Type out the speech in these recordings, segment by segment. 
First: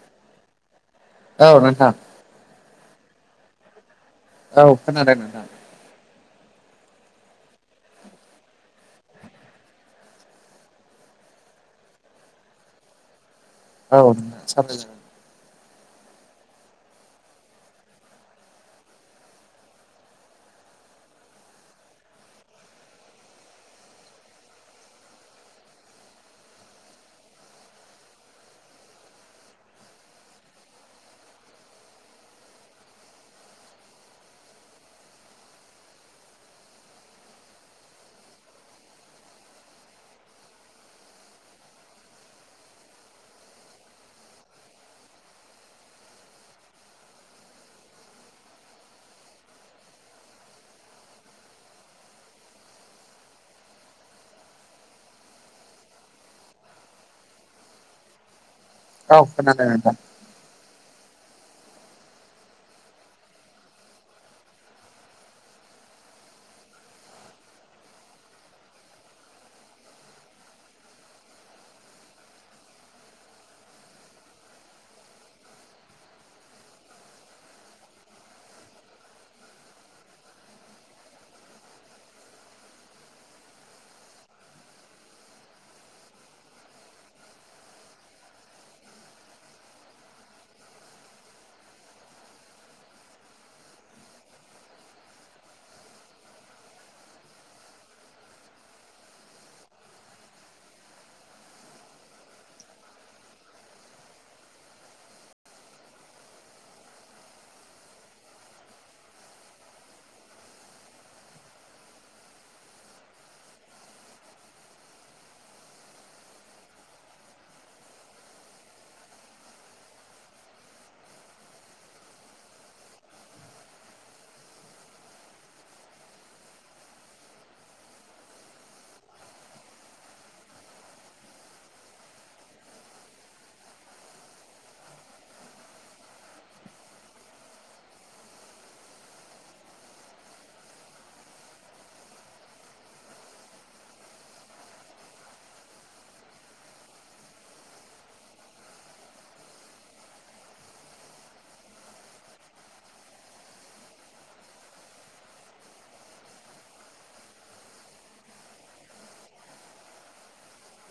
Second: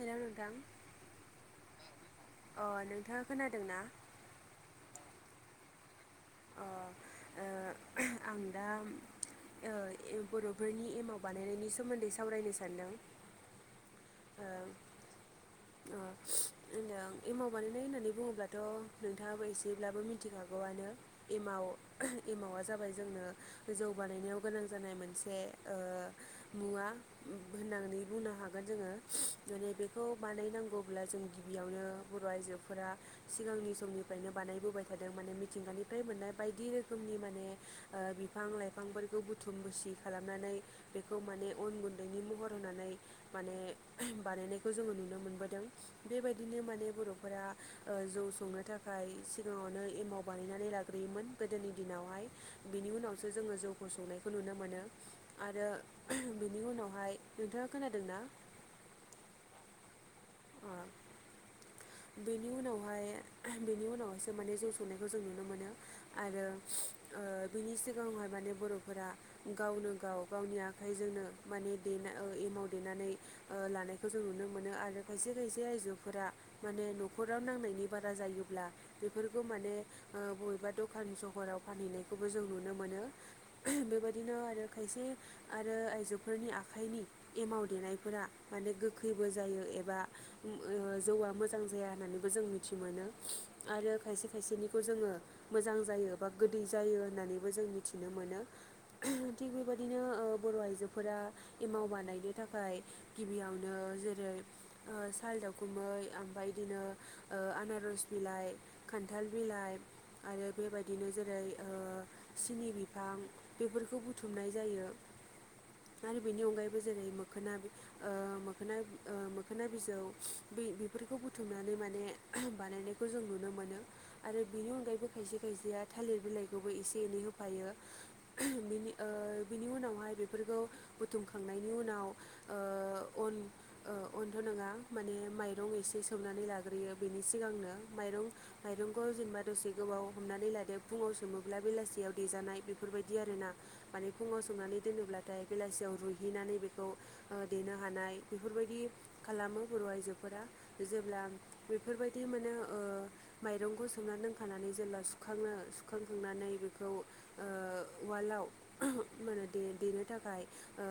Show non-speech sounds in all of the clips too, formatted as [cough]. Hello नोंथां! औ नोंथां। अ नोंथाङा खोनादों ना? औ खोनादों नोंथां। अ [inaudible] ओ आं दा। ओ ए बर'फोरनि एमाव बानायनायनि सोमोन्दै सावरायनो सानदों। औ ओ साननैसो, ओ होनदों एमाव बानायनाय होननानै बुङोब्लाथ' नोंथाङाबो एसेब्लाबो मिथिखागौआनो। एमाव एमावा जाबाय जोंनो जौ बानायनायाव गोनां जानाय मोनसे ओ मुवा ‌। होननानै बुंनो हागोन जोङो। माने बेखौ बानायनांगौब्ला जों बेयावनो बर' आइजोफोरा सिगांनि समनिफ्रायनो बानायबोबाय थादों। माने मिथिंगानिफ्राय मोननाय बायदि रोखोमनि माने ओ बिफां लाइफांफोरखौ बुथुम बुसि खालामनानै बेखौ माने अन गुन्दैनि महर होनानै माने होम बानायनायखौ जोङो नुनो मोनबोदों। बेबायदिनो माने बर'फोरा ओ जौ संनो थाखाय सिगाङावनो एमाव बानायनानै लाग्रोयोमोन गोदोनि दिनावहाय, बिनि उनावसो जोङो जौखौ संनायखौ नुनो मोनो। आरो ओम बेनि उनावहाय नोंथाङा खोनादोंना? औ खोनादों नोंथां। अ बेनि उनावहाय बेनि उनावहायसो माने जौ संनायखौ जों नुनो मोनो। आरो ओ बिनि सिगाङावहाय माने बर'फोरा गावनो गाव गावनि आखाइजोंनो माने देना ‌ओ एमाव देनानै, ओ लानायखौ जों नुनो मोनो। आरो खायसे खायसे आइजोफोरा, माने न'खराव नांनायनि बारा जायोब्ला। बेफोरखौ माने ओ बबेबा दखान सहराव फानहैनायखौबो जों नुनो मोनो। ओम बेबायदिनो आरो खायसे, आरो आइजोफोरनि आखाइनि एमाव देनायफोरा माने गोखैबो जायो एबा, हो ओम जौआ मोज मोजां जाया होननानैबो जों मिथि मोनोञआरो खायसे खायसेनिखौ जोङो मोजां जायो, बा गोदै जायो, होननानैबो जों मिथिनो मोनो। ओम थिग बेबायदिनो ओ बर' आइजोफोरा एमाव बानायनो थाखाय गिबियावनो जेरै ओ साल दावखुमै बाइदिनो ओ आनारस बिलाइ, खान्थाल बिलाइ, आरो बेबायदिनो जेरै ओ सिनि बिफां बेफोरखौ बुथुमनाय जायो। आरो बेनि अनगायैबो जेरै- मोखोना ओ मोखोना मोखोना बिजौ बि बेफोरखौ बुथुमनानै माने बानायनायखौ जों नुनो मोनो। आरो बेनि अनगायैबो खायसे खायसेया थालिर बिलाइखौबो एसे एनै होफायो। ओम बिनि ओ बिनि उनावहाय बेफोरखौ बुथुमखांनायनि उनाव ओ अन ओ अनथ' नङा माने माइ माइरं एसे सोमनानै लाग्रोयो बेनि सिगांनो माइरं माइरंखौ जेनेबा दसे गोबाव हमनानै लादो। फुङाव सोमोब्ला बेलासियाव देजानाय बेफोरबायदि आरोना। माने फुङाव सोमनानै दोनोब्लाथाय बेलासियाव रुयहैनानै बेखौ ओ देनो हानाय बेफोरबायदि खालामो बर' आइजोफोरा। जेब्ला बेफोरबायदि मोनो ओ माइरंखौ सोमना दोनखानानै जेब्ला सुखाङो सुखांखांनानै बेखौ ओ उवाल आव ओम मा होनो दे देनो थाखाय ओ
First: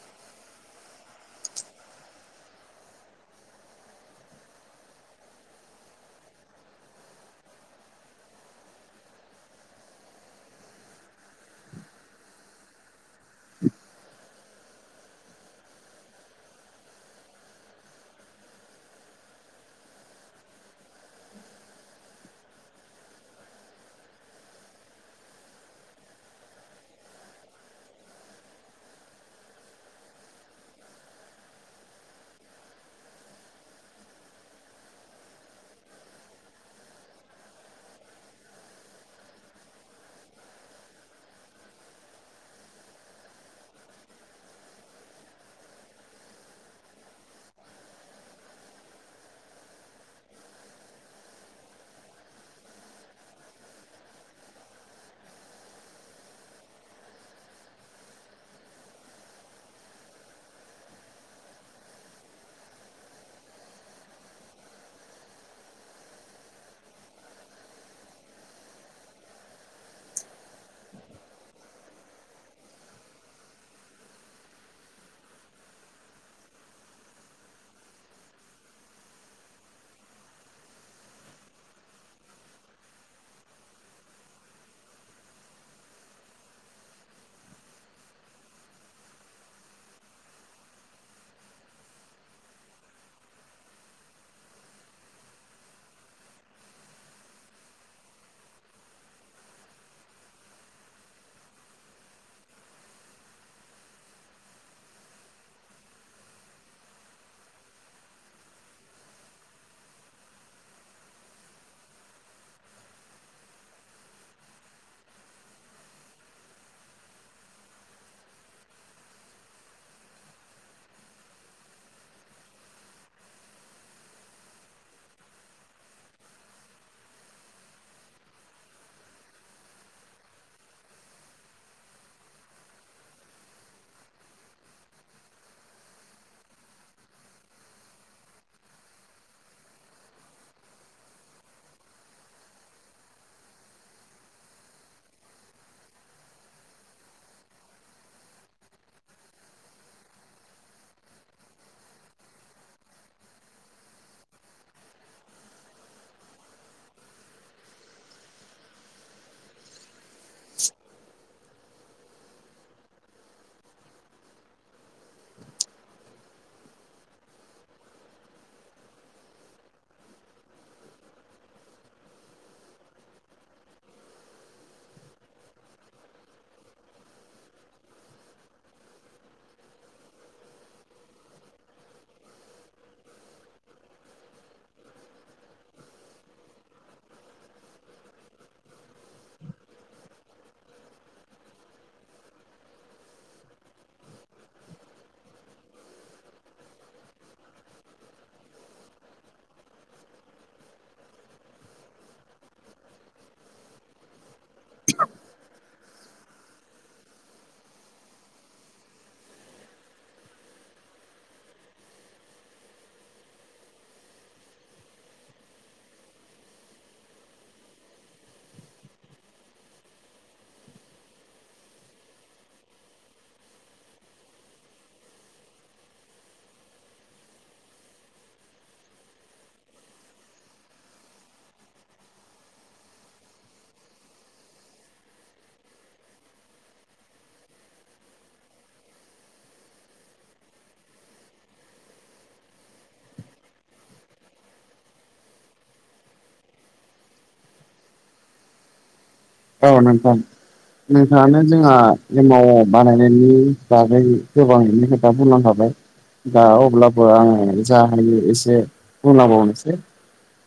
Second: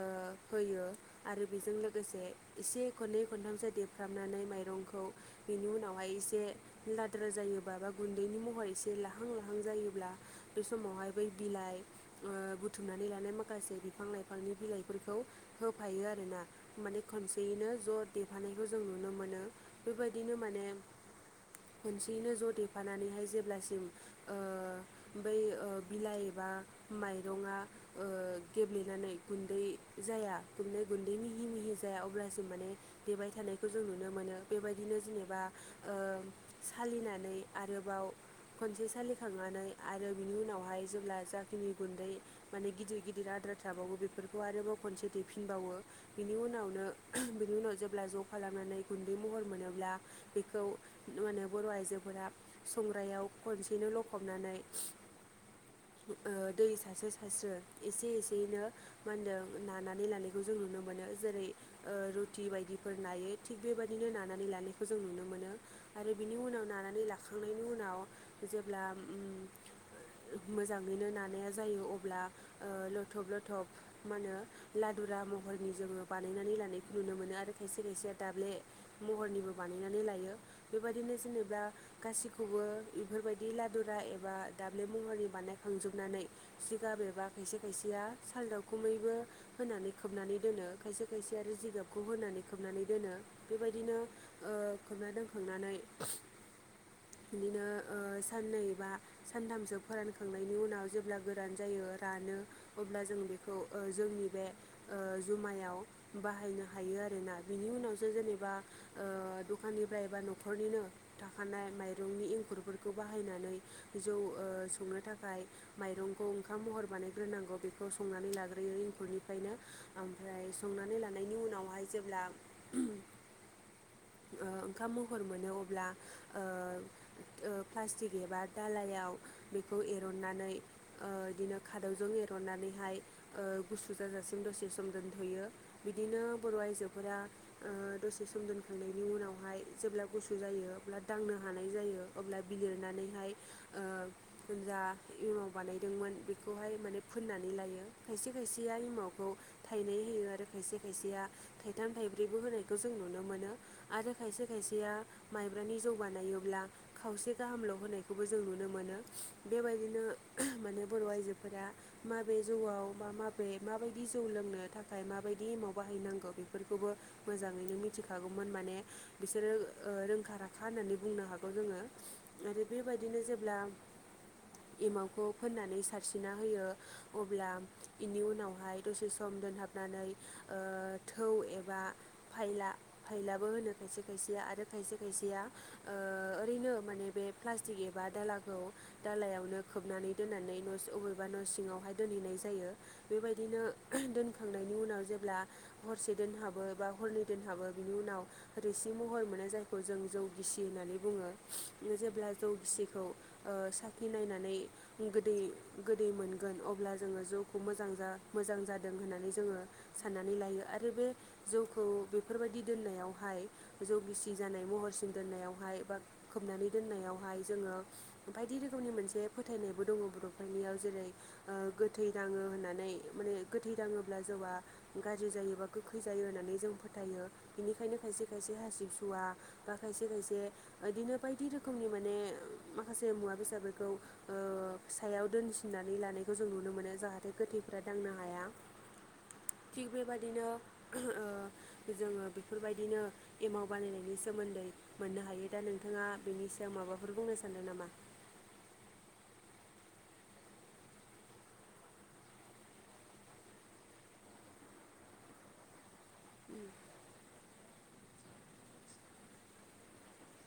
होयो आरो बेजों लोगोसे एसे खननै खनथामसो देरफ्रामनानै माइरंखौ। बेनि उनावहाय एसे लाद्रा जायोबा बा गुन्दैनि महर एसे लाहां लाहां जायोब्ला बे समावहाय बै बिलाइ ओ बुथुमनानै लानाय माखासे बिफां लाइफा बांद्राय बिलाइफोरखौ होफायो आरोना माने खनसेयैनो ज' देफानायखौ जों नुनो मोनो। बेबायदिनो माने खनसेयैनो ज' देफानानैहाय जेब्लासिम ओ बै ओ बिलाइ एबा माइरङा ओ गेब्लेनानै गुन्दै जाया गुन्दै गुन्दै मिहि मिहि जाया अब्लासो माने देबाय थानायखौ जों नुनो मोनो बेबायदिनो जेनेबा ओ सालिनानै आरोबाव खनसे सालिखांनानै आरो बिनि उनावहाय जेब्ला जाखिनि गुन्दै, माने गिदिर गिदिर आद्रा थाबावो बेफोरखौ आरोबाव खनसे दैफिनबावो, बिनि उनावनो बिनि उनाव जेब्ला ज' खालामनानै गुन्दै महर मोनोब्ला बेखौ मा होनो बर' आइजोफोरा संग्रायाव खनसेनो लखबनानै ओ दै सारस्रो सासस्रो एसे एसेैनो मा होनदों नानै लानायखौ जों नुनो मोनो जेरै ओ रुटि बायदिफोर नायो थिग बेबायदि बिदिनो नानानै लानायखौ जों नुनो मोनो। आरो बिनि उनाव नानानै लाखांनायनि उनाव जेब्ला मोजाङैनो नानाया जायो अब्ला ओ लथब लथब मा होनो लादुरा महरनि जोङो बानायनानै लानायखौ नुनो मोनो आरो खायसे खायसेया दाब्ले महरनिबो बानायनानै लायो बेबायदिनो जेनेबा गासैखौबो बेफोरबायदि लादुरा एबा दाब्ले महरनि बानायखांजोबनानै जिगाब एबा खायसे खायसेया साल दावखुमैबो होनानै खोबनानै दोनो खायसे खायसे आरो जिगाबखौ होनानै खोबनानै दोनो। बेबायदिनो ओ खोबना दोनखांनानै बिदिनो ओ साननै बा सानथामसो फोरानखांनायनि उनाव जेब्ला गोरान जायो रानो अब्ला जों बेखौ ओ जोंनि बे ओ जुमायाव बाहायनो हायो आरोना बिनि उनावसो [unintelligible] बा ओ दखाननिफ्राय बा न'खरनिनो थाखानाय माइरंनि एंखुर फोरखौ बाहायनानै जौ ओ संनो थाखाय माइरंखौ ओंखाम महर बानायग्रोनांगौ बेखौ संनानै लाग्रोयो एंखुरनिफ्रायनो ओमफ्राय संनानै लानायनि उनावहाय जेब्ला ओ ओंखाम महर मोनो अब्ला ओ ओ प्लास्टिक एबा दालायाव बेखौ एरननानै ओ बिदिनो खादौजों एरननानैहाय ओ गुसु जाजासिम दसे सम दोनथ'यो। बिदिनो बर' आइजोफोरा ओ दसे सम दोन खांनायनि उनावहाय जेब्ला गुसु जायो अब्ला दांनो हानाय जायो अब्ला बिलिरनानैहाय ओ जा एमाव बानायदोंमोन बेखौहाय माने फोननानै लायो खायसे खायसेया इमावखौ थाइनै होयो आरो खायसे खायसेया थाइथाम थाइब्रैबो होनायखौ जों नुनो मोनो। आरो खायसे खायसेया माइब्रानि जौ बानायोब्ला खावसे गाहामल' होनायखौबो जों नुनो मोनो बेबायदिनो माने बर' आइजो फोरा माबे जौआव बा माबे माबायदि जौ लोंनो थाखाय माबायदि एमाव बाहायनांगौ बेफोरखौबो मोजाङैनो मिथिखागौ। गौमोन माने बिसोरो ओ रोंखा राखा होननानै बुंनो हागौ जोङो। आरो बेबायदिनो जेब्ला एमावखौ फोननानै सारस्रिना होयो अब्ला बेनि उनावहाय दसे सम दोनहाबनानै ओ थौ एबा फायला थाइलाबो होनो खायसे खायसेया आरो खायसे खायसेया ओ ओरैनो माने बे प्लास्टिक एबा दालाखौ दालायावनो खोबनानै दोननानै अबेबा न' सिङावहाय दोनहैनाय जायो बेबायदिनो [unintelligible] दोनखांनायनि उनाव जेब्ला हरसे दोनहाबो बा हरनै दोनहाबो बिनि उनाव रोसि महर मोनो जायखौ जों जौ गिसि होननानै बुङो जेब्ला जौ गिसिखौ ओ साखि नायनानै गोदै गोदै मोनगोन अब्ला जोङो जौखौ मोजां जा मोजां जादों होननानै जोङो साननानै लायो आरो बे जौखौ बेफोरबायदि दोननायावहाय जौ गिसि जानाय महरसिम दोननायावहाय बा खोबनानै दोननायावहाय जोङो बायदि रोखोमनि मोनसे फोथायनायबो दङ बर'फोरनियाव जेरै ओ गोथै दाङो होननानै माने गोथै दाङोब्ल जौआ गाज्रि जायोबा गोखै जायो होननानै जों फोथायो बेनिखायनो खायसे खायसे हासिबसुवा बा खायसे खायसे बिदिनो बायदि रोखोमनि माने माखासे मुवा बेसादफोरखौ ओ फिसायाव दोनसिननानै लानायखौ जों नुनो मोनो जाहाथे गोथैफ्रा दांनो हाया। [inaudible] थिग बेबायदिनो जोङो बेफोरबायदिनो एमाव बानायनायनि सोमोन्दै मोननो हायो दा नोंथाङा बेनि सायाव माबाफोर बुंनो सानदों नामा? औ नोंथां। नोंथाङानो जोंहा एमाव बानायनायनि बागै गोबाङैनो खोथा बुंलांखाबाय। दा अब्लाबो आङो जा हायो एसे बुंलांबावनोसै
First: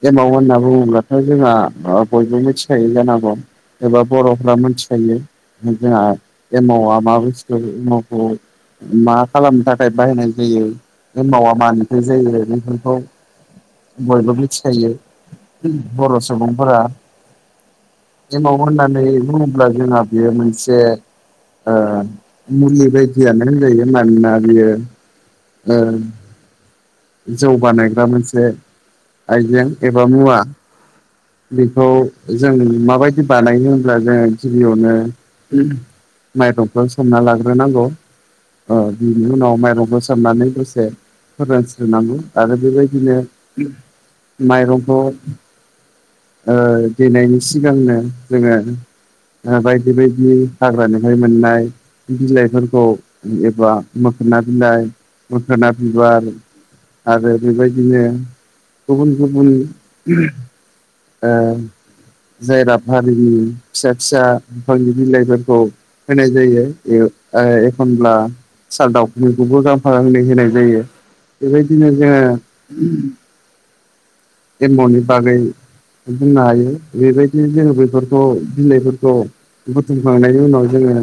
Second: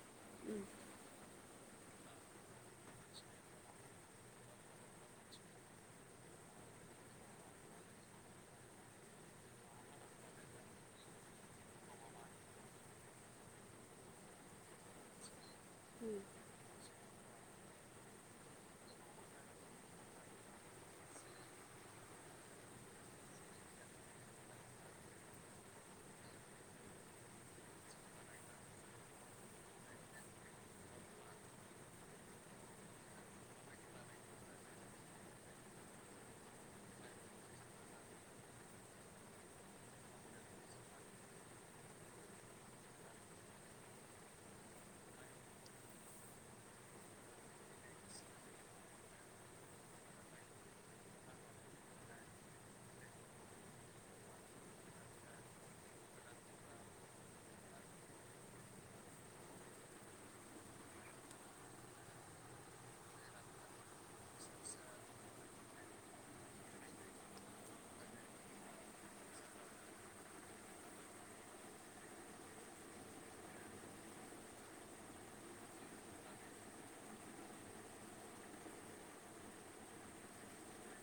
एमाव होनना बुङोब्लाथ' जोंहा बयबो मिथिखायो जानांगौ। एबा बर'फ्रा मिथिखायो जोंहा एमावआ मा बुस्थु एमावखौ मा खालामनो थाखाय बाहायनाय जायो एमावा मानिफ्राय जायो बेफोरखौ बयबो मिथिखायो बर' सुबुंफोरा एमाव होननानै बुङोब्ला जोंहा बेयो मोनसे ओ मुलि बायदियानो होनजायो मानोना बियो ओ जौ बानायग्रा मोनसे आइजें एबा मुवा। बेखौ जों माबायदि बानायो होनब्ला जोङो गिबियावनो माइरंखौ सोमना लाग्रोनांगौ। ओ बिनि उनाव माइरंबो सोमनानै दसे फोरोंस्रनांगौ आरो बेबायदिनो माइरंखौ ओ देनायनि सिगांनो जोङो बायदि बायदि हाग्रानिहाय मोननाय बिलाइफोरखौ एबा मोखोना बिलाइ मोखोना बिबार आरो बेबायदिनो गुबुन गुबुन ओ जाय रा हारिनि फिसा फिसा बिफांनि बिलाइफोरखौ होनाय जायो एखनब्ला साल दाउखुमैखौबो गांफा गांनै होनाय जायो बेबायदिनो जोङो एमाउन्टनि बागै बुंनो हायो बेबायदिनो जोङो बेफोरखौ बिलाइफोरखौ बुथुमखांनायनि उनाव जोङो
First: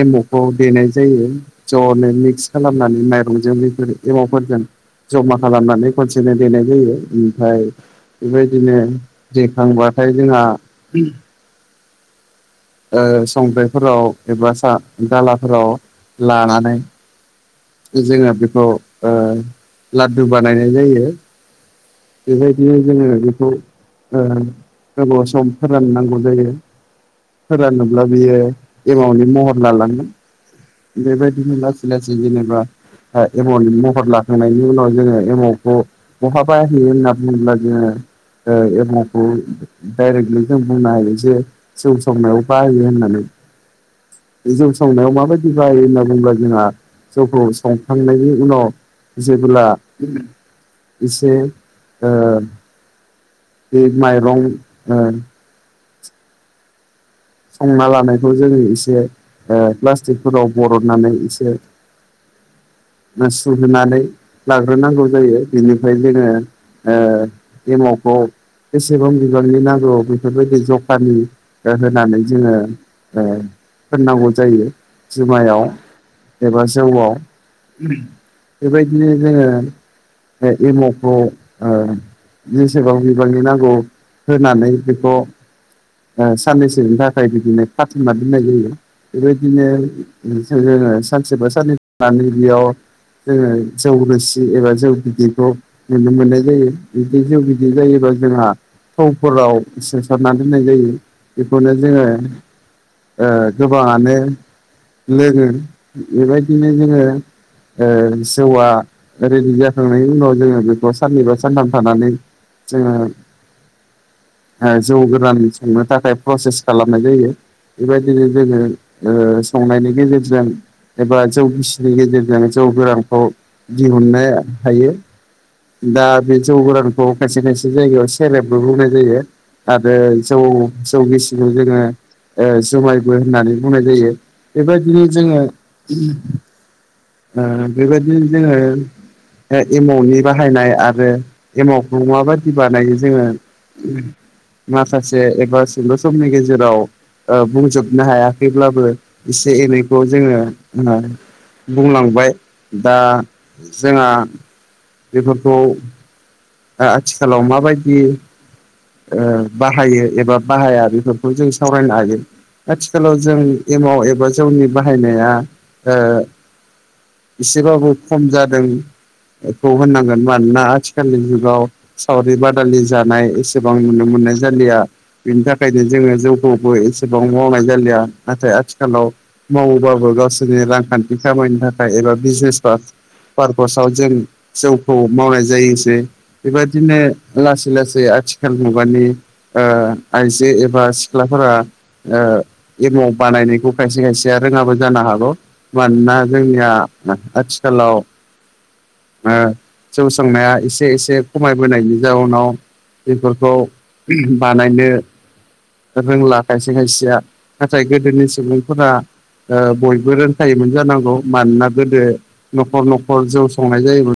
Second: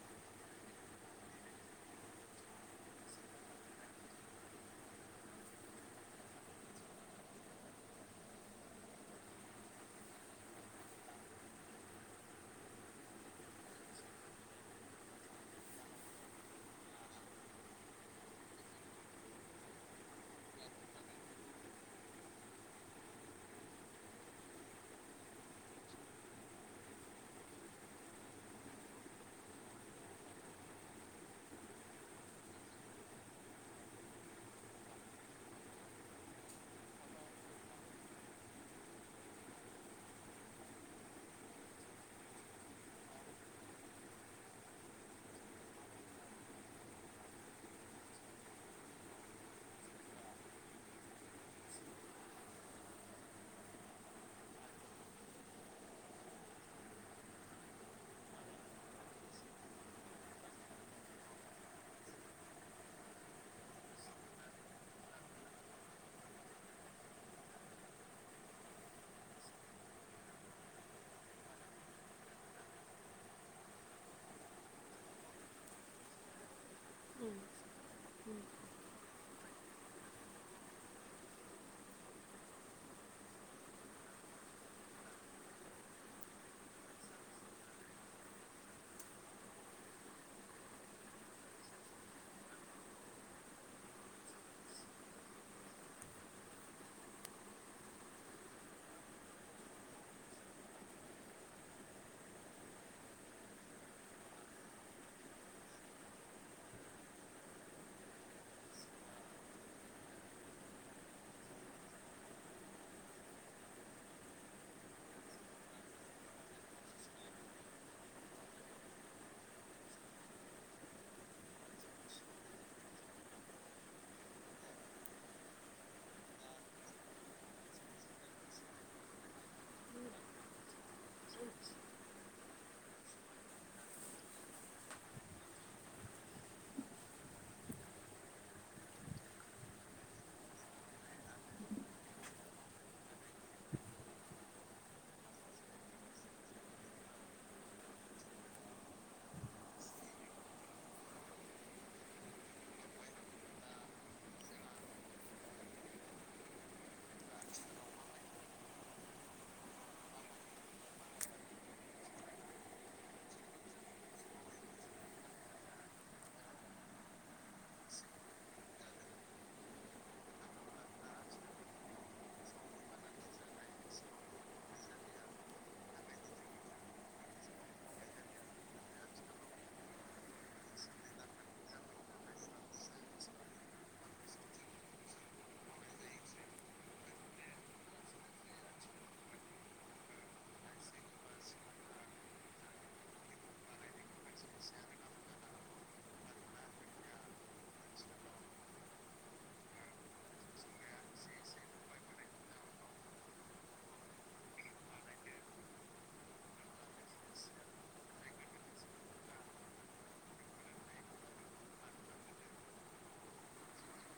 एम अ खौ देनाय जायो। जनो मिक्स खालामनानै माइरंजों बेफोर एमावफोरजों जमा खालामनानै खनसेनो देनाय जायो ओमफाय बेबायदिनो दैेखांबाथाय जोंहा ओ संख्रिफोराव एबा स दालाफोराव लानानै जोङो बेखौ लादु ओ बानायनाय जायो। बेबायदिनो जोङो बेखौ गोबाव सम फोराननांगौ जायो। फोरानोब्ला बियो एमावनि महर लालांगोन। बेबायदिनो लासै लासै जेनेबा एमाव महर लाखांनायनि उनाव जोङो एमावखौ बहाबा होनना बुङोब्ला जोङो एखौ डायरेक्टलि जों बुंनो हायो जे जौ संनायाव बाहायो होननानै जौ सावनायाव माबायदि बायो होनना बुङोब्ला जोंहा जौवखौ संखांनायनि उनाव जेब्ला एसे ओ बे माइरं ओ संना लानायखौ जोङो एसे प्लास्टिकफोराव बरननानै एसे न सुर होनानै लाग्रोनांगौ जायो बिनिफ्राय जोङो [inaudible] बेसेबां बिबांनि नांगौआव बेफोरबायदि जखानि होनानै। जोङो ओ फोननांगौ जायो जुमायाव एबा जौआव बेबायदिनो जोङो एमावखौ ओ जेसेबां बिबांनि नांगौ होनानै बेखौ ओ साननैसोनि थाखाय बिदिनो खाथुमना दोननाय जायो। बेबायदिनो जोङो सानसेबा सान्नै थानै बेयाव जोङो जौ रोसि एबा जौ बिदैखौ नुनो मोननाय जायो बिदि जउ बिदि जायोबा जोंहा थौफोराव सोसारनानै दोननाय जायो बेखौनो जोङो ओ गोबाङानो लोङो बेबायदिनो जोङो ओ जौआ रेडि जाखांनायनि उनाव जोङो बेखौ साननैबा सानथाम थानानै जोङो ओ जौ गोरान सोंनो थाखाय प्रसेस खालामनाय जायो बेबायदिनो जोङो ओ संनायनि गेजेरजों एबा जौ गिसिनि गेजेरजों जौ गोरानखौ दिहुननो हायो। दा बे जौ गोरानखौ खायसे खायसे जायगायाव सेलेबबो बुंनाय जायो। आरो जौ जौ गिसिखौ जोङो ओ जुमायबो होननानै बुंनाय जायो बेबायदिनो जोङो ओ बेबायदिनो जोङो एमावनि बाहायनाय आरो एमावखौ माबायदि बानायो जोङो माखासे एबा सुंद'' समनि गेजेराव ओ बुंजोबनो हायाखैब्लाबो एसे एनैखौ जोङो बुंलांबाय दा जोंहा बेफोरखौ आथिखालाव माबायदि ओ बाहायो एबा बाहाया बेफोरखौ जों सावरायनो हायो। आथिखालाव जों एमाव एबा जौनि बाहायनाया ओ एसेबाबो खम जादोंखौ होननांगोन मानोना आथिखालनि सावरि बादालि जानाय एसेबां नुनो मोननाय जालिया। बिनि थाखायनो जोङो जौखौबो एसेबां मावनाय जालिया नाथाय आथिखालाव मावोबाबो गावसोरनि रांखान्थि खामानि थाखाय एबा बिजनेस बा पारकसआव जों जौखौ मावनाय जायोसै। बेबायदिनो लासै लासै आथिखाल मुगानि ओ आइजो एबा सिख्लाफोरा ओ एमाव बानायनायखौ खायसे खायसेया रोङाबो जानो हागौ। मानोना जोंनिया आथिखालाव ओ जौ सांनाया एसे एसे खमायबोनायनि जाउनाव बेफोरखौ बानायनो रोंला खायसे खायसेया नाथाय गोदोनि सुबुंफोरा ओ बयबो रोंखायोमोन जानांगौ मानोना गोदो न'खर न'खर जौ संनाय जायो मोन।